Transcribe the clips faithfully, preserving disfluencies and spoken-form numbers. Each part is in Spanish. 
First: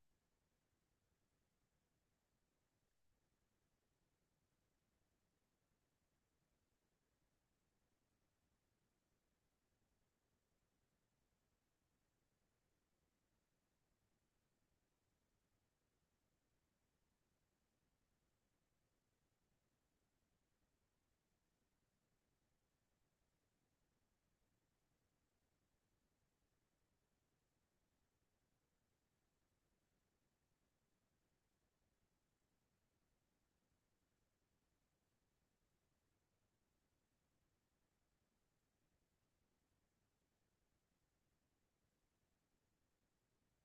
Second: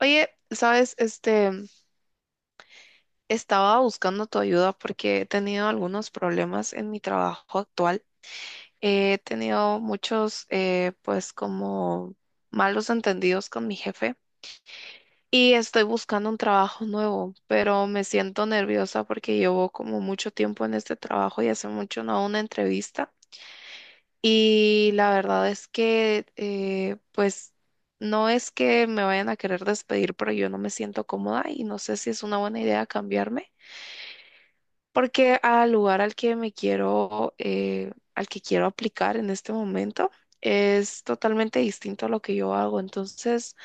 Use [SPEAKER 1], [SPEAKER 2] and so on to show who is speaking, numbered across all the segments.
[SPEAKER 1] Oye, sabes, este, estaba buscando tu ayuda porque he tenido algunos problemas en mi trabajo actual. He tenido muchos, eh, pues, como malos entendidos con mi jefe y estoy buscando un trabajo nuevo, pero me siento nerviosa porque llevo como mucho tiempo en este trabajo y hace mucho no hago una entrevista. Y la verdad es que, eh, pues, no es que me vayan a querer despedir, pero yo no me siento cómoda y no sé si es una buena idea cambiarme, porque al lugar al que me quiero, eh, al que quiero aplicar en este momento es totalmente distinto a lo que yo hago. Entonces,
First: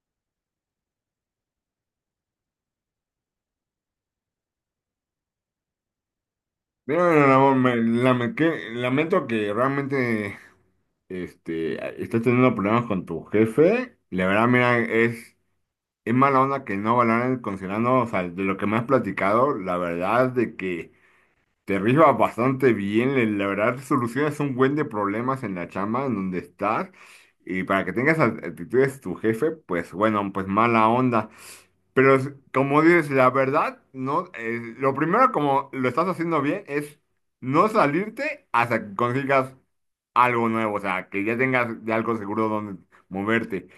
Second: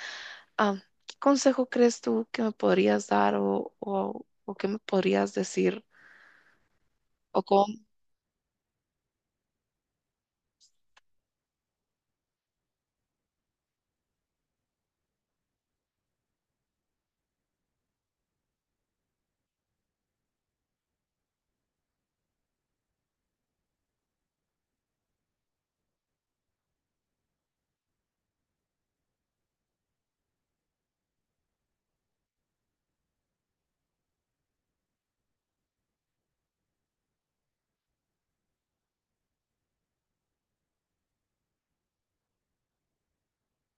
[SPEAKER 1] ah, ¿qué consejo crees tú que me podrías dar o, o, o qué me podrías decir?
[SPEAKER 2] Bueno,
[SPEAKER 1] ¿O
[SPEAKER 2] Ramón,
[SPEAKER 1] cómo?
[SPEAKER 2] me lame- que- lamento que realmente este, estés teniendo problemas con tu jefe. La verdad, mira, es, es mala onda que no valoren considerando, o sea, de lo que me has platicado, la verdad de que te rifas bastante bien, le- la verdad solucionas un buen de problemas en la chamba en donde estás. Y para que tengas actitudes tu jefe, pues bueno, pues mala onda. Pero es- como dices, la verdad, no, eh, lo primero como lo estás haciendo bien es no salirte hasta que consigas algo nuevo, o sea, que ya tengas de algo seguro donde moverte.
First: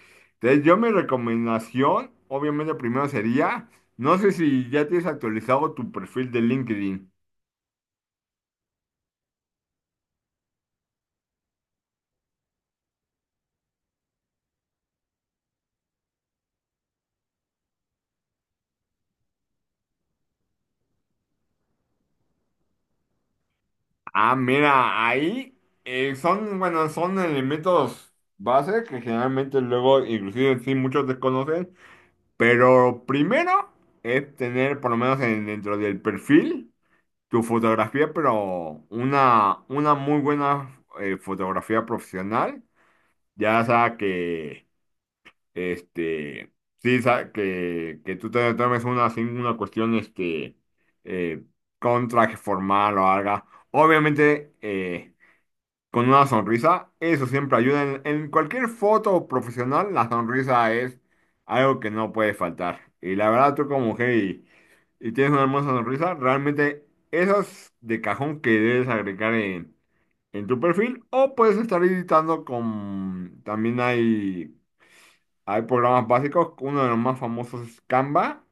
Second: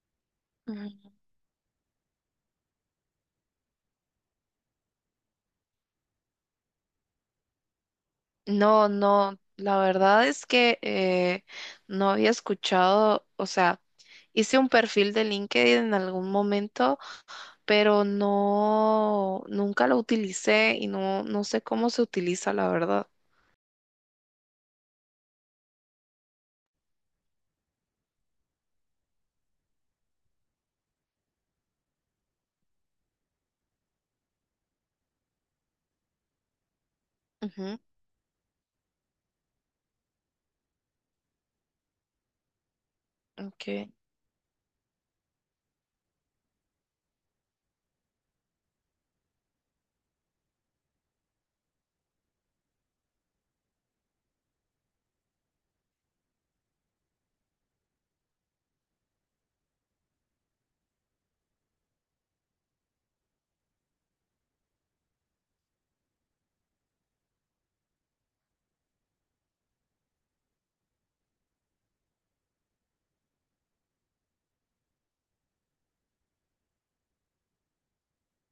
[SPEAKER 2] Entonces, yo
[SPEAKER 1] Ujú.
[SPEAKER 2] mi recomendación, obviamente, primero sería, no sé si ya tienes actualizado tu perfil de LinkedIn.
[SPEAKER 1] No, no, la verdad es que eh, no había escuchado, o sea, hice un perfil de LinkedIn en algún momento, pero no, nunca lo utilicé y no, no sé cómo se utiliza, la verdad.
[SPEAKER 2] Ah, mira, ahí eh, son, bueno, son elementos base que generalmente luego, inclusive, sí, muchos desconocen. Pero primero es tener, por lo menos en- dentro del perfil, tu
[SPEAKER 1] Ujú.
[SPEAKER 2] fotografía, pero una, una muy buena eh, fotografía profesional. Ya
[SPEAKER 1] Okay.
[SPEAKER 2] sea que, este, sí, sa- que, que tú te tomes una, así, una cuestión, este, eh, con traje formal o algo. Obviamente, eh, con una sonrisa, eso siempre ayuda. En, en cualquier foto profesional, la sonrisa es algo que no puede faltar. Y la verdad, tú como mujer y, y tienes una hermosa sonrisa, realmente esas de cajón que debes agregar en, en tu perfil o puedes estar editando con... También hay, hay programas básicos, uno de los más famosos es Canva.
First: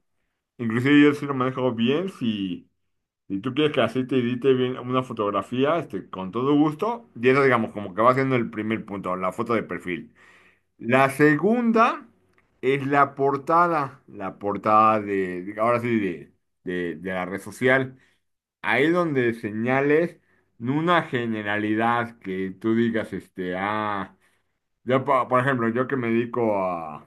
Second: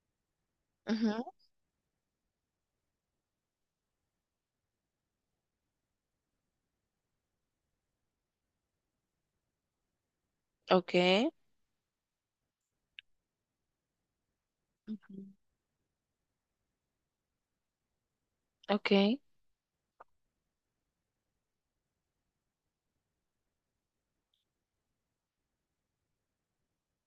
[SPEAKER 2] Inclusive yo
[SPEAKER 1] Ujú.
[SPEAKER 2] sí lo manejo bien, si... si tú quieres que así te edite bien una fotografía, este, con todo gusto, y eso digamos como que va siendo el primer punto, la foto de perfil. La
[SPEAKER 1] Okay.
[SPEAKER 2] segunda es la portada, la portada
[SPEAKER 1] Ujú.
[SPEAKER 2] de, de- ahora sí, de, de, de la red social. Ahí
[SPEAKER 1] Okay.
[SPEAKER 2] donde señales una generalidad que tú digas, este, ah, yo, po- por ejemplo, yo que me dedico a,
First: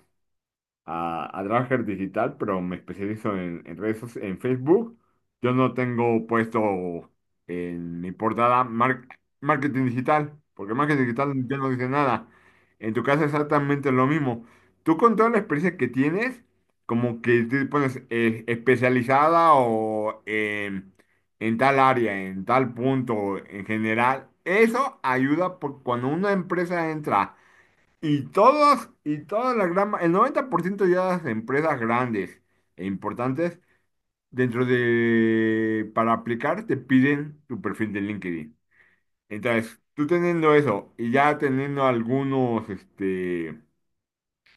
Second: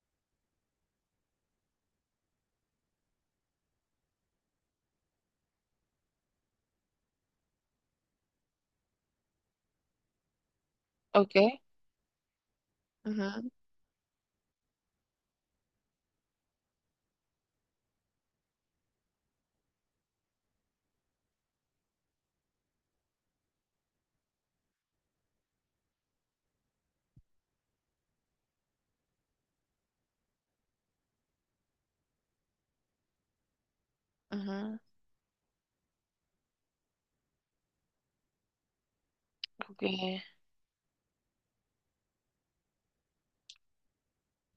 [SPEAKER 2] a trabajar digital, pero me especializo en, en redes soci- en Facebook. Yo no tengo puesto en mi portada mar- marketing digital, porque marketing digital ya
[SPEAKER 1] Okay.
[SPEAKER 2] no dice nada. En tu caso es
[SPEAKER 1] Ujú.
[SPEAKER 2] exactamente lo mismo. Tú con toda la experiencia que tienes, como que te pones eh, especializada o en en tal área, en tal punto, en general, eso ayuda por cuando una empresa entra. Y todas, y toda la gran, ma- el noventa por ciento de las empresas grandes e importantes, dentro
[SPEAKER 1] Ujú.
[SPEAKER 2] de, para aplicar, te piden tu perfil de LinkedIn. Entonces, tú
[SPEAKER 1] Okay.
[SPEAKER 2] teniendo eso y ya teniendo algunos, este,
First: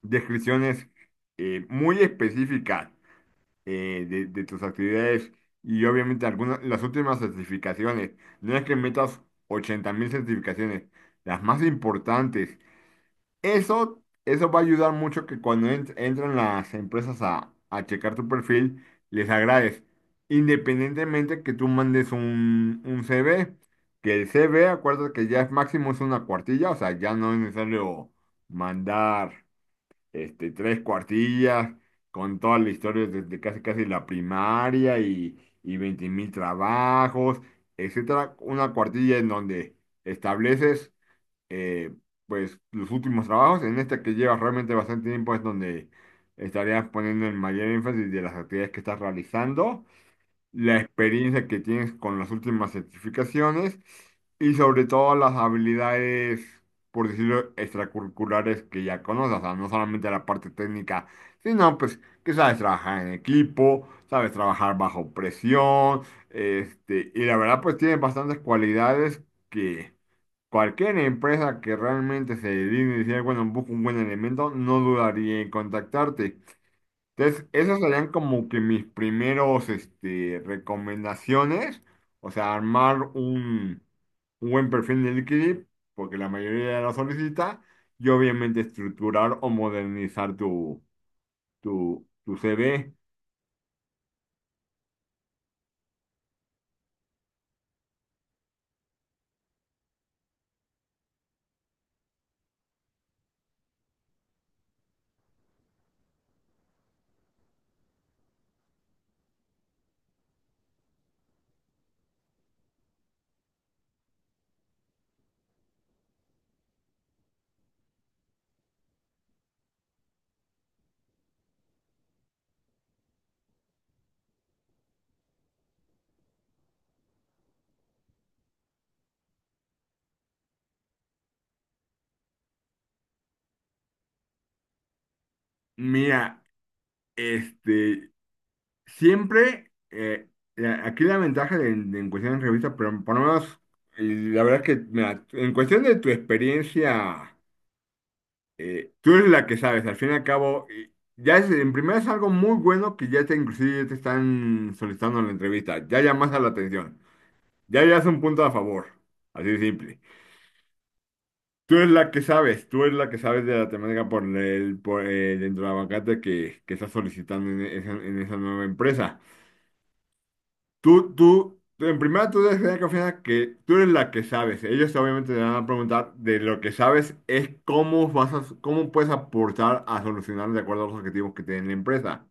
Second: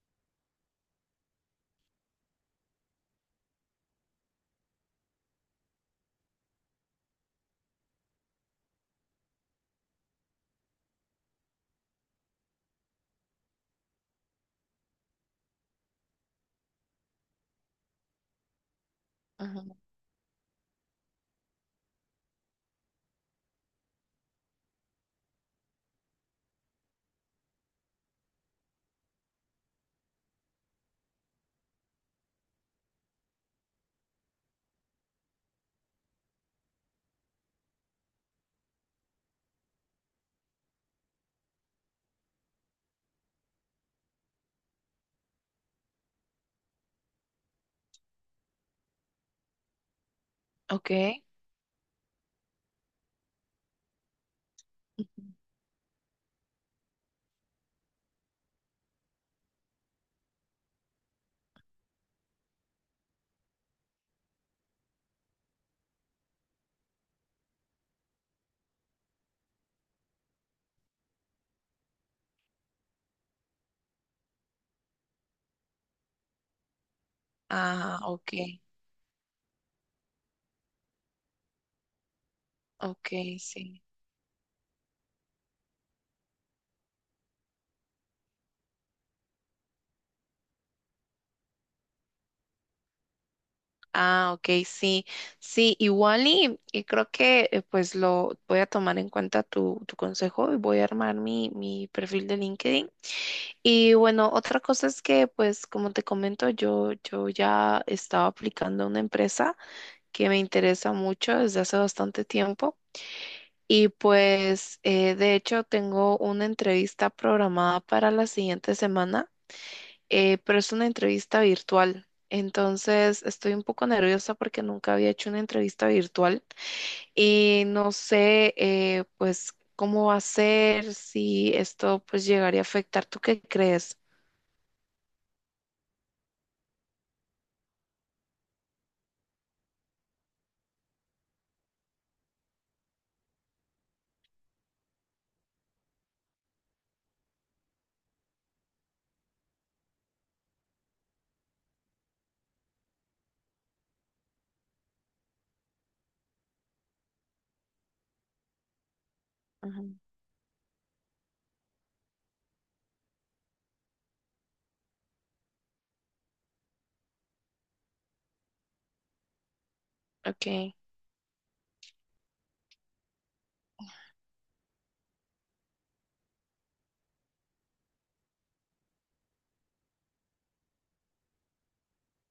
[SPEAKER 2] descripciones eh, muy específicas eh, de, de tus actividades y obviamente algunas, las últimas certificaciones, no es que metas ochenta mil certificaciones, las más importantes eso, eso va a ayudar mucho que cuando ent- entran las empresas a, a checar tu perfil, les
[SPEAKER 1] Ujú.
[SPEAKER 2] agrades. Independientemente que tú mandes un, un C V, que el C V, acuérdate que ya es máximo es una cuartilla, o sea, ya no es necesario mandar este, tres cuartillas con toda la historia desde casi casi la primaria y, y veinte mil trabajos, etcétera. Una cuartilla en donde estableces eh, pues los últimos trabajos, en este que llevas realmente bastante tiempo es donde estarías poniendo el mayor énfasis de las actividades que estás realizando, la
[SPEAKER 1] Okay.
[SPEAKER 2] experiencia que tienes con las últimas certificaciones y sobre todo
[SPEAKER 1] Ujú.
[SPEAKER 2] las habilidades, por decirlo, extracurriculares que ya conoces, o sea, no solamente la parte técnica, sino pues que sabes trabajar en equipo, sabes trabajar bajo presión, este, y la verdad pues tienes bastantes cualidades que cualquier empresa que realmente se dedique a decir, bueno, busco un buen elemento, no dudaría en contactarte. Entonces, esas
[SPEAKER 1] Ah,
[SPEAKER 2] serían como que
[SPEAKER 1] okay.
[SPEAKER 2] mis primeros, este, recomendaciones. O sea, armar
[SPEAKER 1] Okay, sí.
[SPEAKER 2] un, un buen perfil de LinkedIn, porque la mayoría lo solicita, y obviamente estructurar o modernizar tu, tu, tu C V.
[SPEAKER 1] Ah, okay, sí. Sí, igual y, y creo que eh, pues lo voy a tomar en cuenta tu, tu consejo y voy a armar mi, mi perfil de LinkedIn. Y bueno, otra cosa es que, pues, como te comento, yo, yo ya estaba aplicando a una empresa que me interesa mucho desde hace bastante tiempo. Y pues, eh, de hecho, tengo una entrevista programada para la siguiente semana, eh, pero es una entrevista virtual. Entonces, estoy un poco nerviosa porque nunca había hecho una entrevista virtual y no sé, eh, pues, cómo va a ser, si esto, pues, llegaría a afectar. ¿Tú qué crees?
[SPEAKER 2] Mira, este, siempre, eh, la- aquí la ventaja de, de en cuestión de revista, pero por lo menos, y la verdad es que, mira, en cuestión de tu experiencia, eh, tú eres la que sabes, al fin y al cabo, y ya es, en primera es algo muy bueno que ya te inclusive ya te están solicitando la entrevista, ya llamas a la atención, ya ya es un punto a favor, así de
[SPEAKER 1] Ujú.
[SPEAKER 2] simple. Tú eres la que sabes, tú eres la que sabes de la temática por el, por el entravacante que, que estás solicitando en esa en esa nueva empresa.
[SPEAKER 1] Ok.
[SPEAKER 2] Tú, tú, tú- en primera tú debes tener confianza que tú eres la que sabes. Ellos obviamente te van a preguntar de lo que sabes es cómo vas a, cómo puedes aportar a solucionar de acuerdo a los objetivos que tiene la empresa.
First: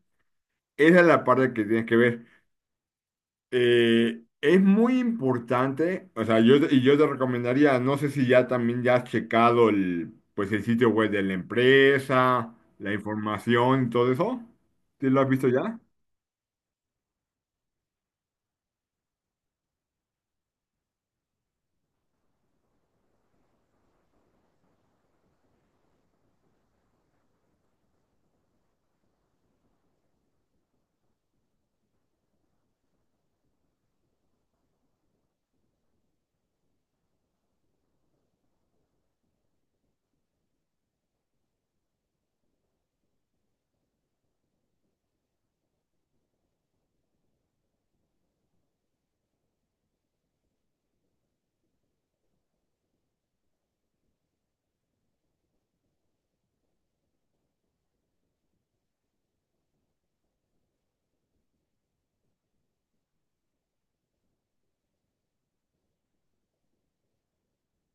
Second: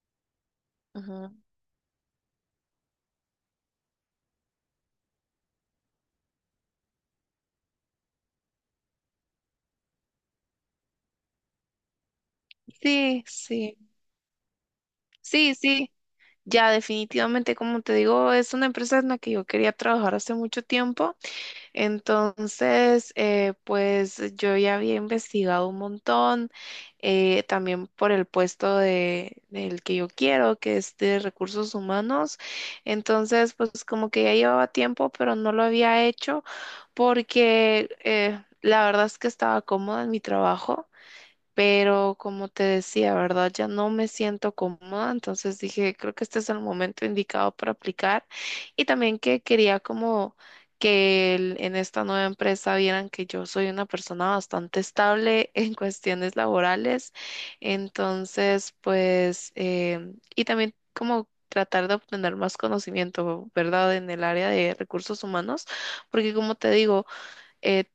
[SPEAKER 2] Esa es la
[SPEAKER 1] Ujú.
[SPEAKER 2] parte que tienes que ver. Eh, es muy importante, o sea, yo, y yo te recomendaría, no sé si ya también ya has checado el, pues el sitio web de la empresa, la
[SPEAKER 1] Sí, sí,
[SPEAKER 2] información y todo eso. ¿Sí lo has visto
[SPEAKER 1] sí,
[SPEAKER 2] ya?
[SPEAKER 1] sí. Ya definitivamente, como te digo, es una empresa en la que yo quería trabajar hace mucho tiempo. Entonces, eh, pues yo ya había investigado un montón, eh, también por el puesto de, del que yo quiero, que es de recursos humanos. Entonces, pues como que ya llevaba tiempo, pero no lo había hecho porque eh, la verdad es que estaba cómoda en mi trabajo. Pero como te decía, ¿verdad? Ya no me siento cómoda, entonces dije, creo que este es el momento indicado para aplicar. Y también que quería como que el- en esta nueva empresa vieran que yo soy una persona bastante estable en cuestiones laborales. Entonces, pues, eh, y también como tratar de obtener más conocimiento, ¿verdad? En el área de recursos humanos, porque como te digo, eh,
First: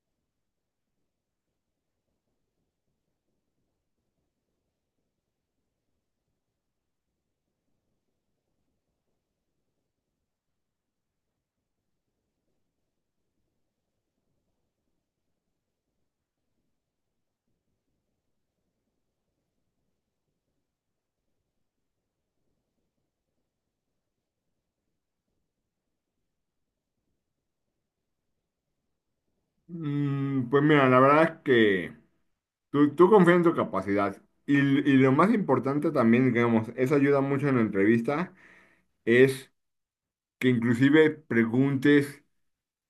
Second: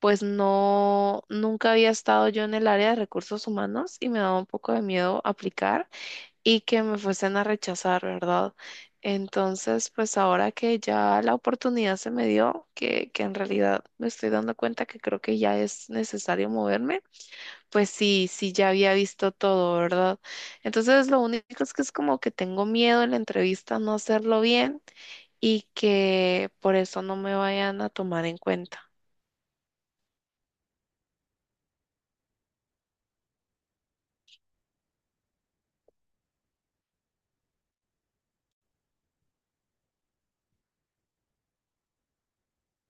[SPEAKER 1] pues no, nunca había estado yo en el área de recursos humanos y me daba un poco de miedo aplicar y que me fuesen a rechazar, ¿verdad? Entonces, pues ahora que ya la oportunidad se me dio, que, que en realidad me estoy dando cuenta que creo que ya es necesario moverme, pues sí, sí, ya había visto todo, ¿verdad? Entonces, lo único es que es como que tengo miedo en la entrevista no hacerlo bien y que por eso no me vayan a tomar en cuenta.
[SPEAKER 2] Mm, pues mira, la verdad es que... Tú, tú confía en tu capacidad. Y, y lo más importante también, digamos, eso ayuda mucho en la entrevista, es que inclusive preguntes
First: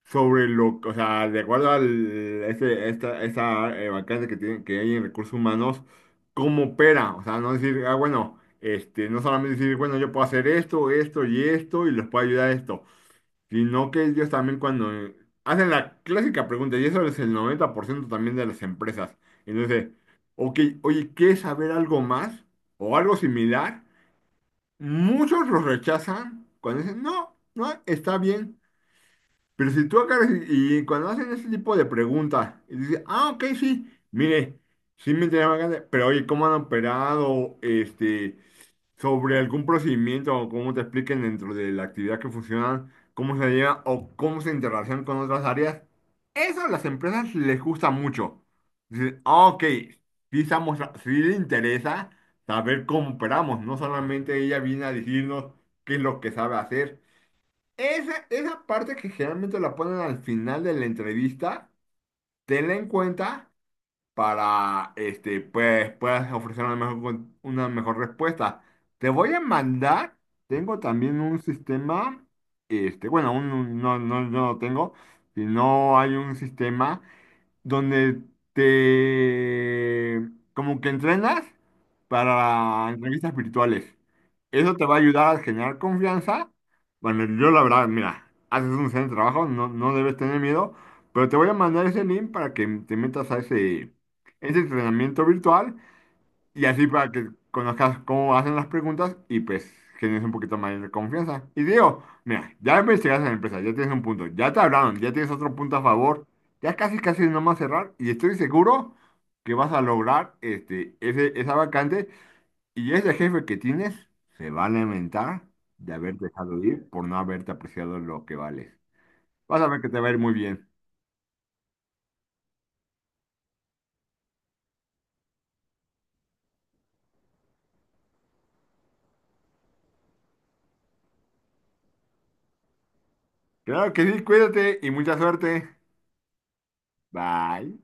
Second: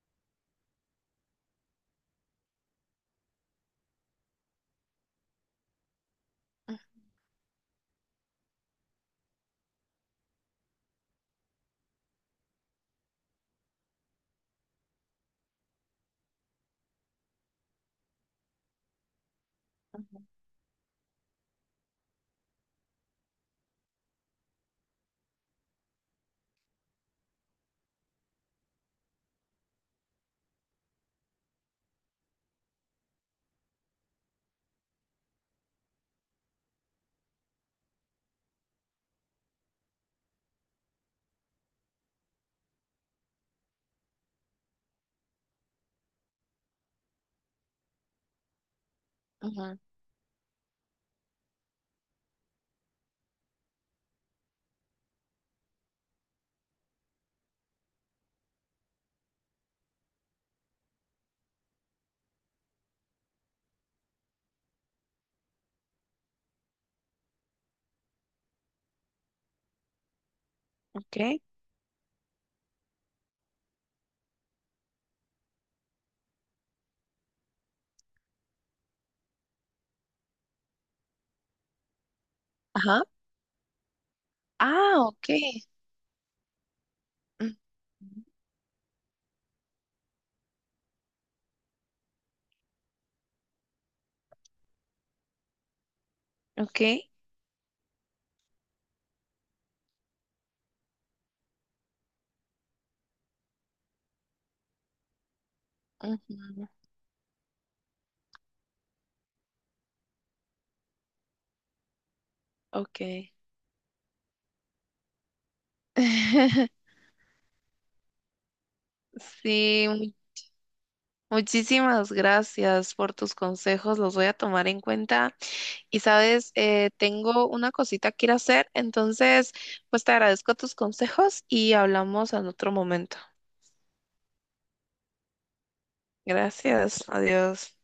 [SPEAKER 2] sobre lo, o sea, de acuerdo a ese, esta, esta eh, vacante que tiene, que hay en recursos humanos, cómo opera. O sea, no decir, ah, bueno, este, no solamente decir, bueno, yo puedo hacer esto, esto y esto, y les puedo ayudar a esto. Sino que ellos también cuando eh, hacen la clásica pregunta, y eso es el noventa por ciento también de las empresas. Entonces, ok, oye, ¿quieres saber algo más o algo similar? Muchos los rechazan cuando dicen, no, no, está bien. Pero si tú agarras y, y cuando hacen ese tipo de preguntas, y dices, ah, ok, sí, mire, sí me interesa bastante, pero oye, ¿cómo han operado este, sobre algún procedimiento o cómo te expliquen dentro de la actividad que funcionan, cómo se lleva o cómo se interrelacionan con otras áreas? Eso a las empresas les gusta mucho. Dicen, ah, ok,
[SPEAKER 1] Ujú.
[SPEAKER 2] sí, estamos, sí le interesa saber cómo operamos, no solamente ella viene a decirnos qué es lo que sabe hacer. Esa, esa parte que generalmente la ponen al final de la entrevista, tenla en cuenta para este, pues, puedas ofrecer una mejor, con- una mejor respuesta. Te voy a mandar, tengo también un
[SPEAKER 1] Ok.
[SPEAKER 2] sistema, este, bueno, un- un- no, no, no lo tengo, sino hay un sistema donde te como que entrenas para
[SPEAKER 1] Ajá.
[SPEAKER 2] entrevistas virtuales. Eso te
[SPEAKER 1] Ah,
[SPEAKER 2] va a
[SPEAKER 1] ok.
[SPEAKER 2] ayudar a generar confianza. Bueno, yo
[SPEAKER 1] Mm.
[SPEAKER 2] la verdad, mira, haces un excelente trabajo, no, no debes tener miedo, pero te voy a mandar ese link para que te metas a ese, ese entrenamiento virtual y
[SPEAKER 1] Ok.
[SPEAKER 2] así para que conozcas cómo hacen las preguntas y pues generes un poquito más de confianza. Y digo, mira, ya investigaste en la empresa, ya tienes un punto, ya te hablaron, ya tienes otro punto a favor,
[SPEAKER 1] Ujú.
[SPEAKER 2] ya casi casi es nomás cerrar y estoy seguro que vas a lograr este, ese, esa vacante y ese
[SPEAKER 1] Ok.
[SPEAKER 2] jefe que tienes se va a lamentar de haber dejado ir por no haberte apreciado lo que vales. Vas a ver que
[SPEAKER 1] Sí,
[SPEAKER 2] te va a
[SPEAKER 1] mu-
[SPEAKER 2] ir muy bien.
[SPEAKER 1] muchísimas gracias por tus consejos, los voy a tomar en cuenta. Y sabes, eh, tengo una cosita que ir a hacer, entonces, pues te agradezco tus consejos y hablamos en otro momento.
[SPEAKER 2] Claro que sí, cuídate y mucha suerte.
[SPEAKER 1] Gracias,
[SPEAKER 2] Bye.
[SPEAKER 1] adiós.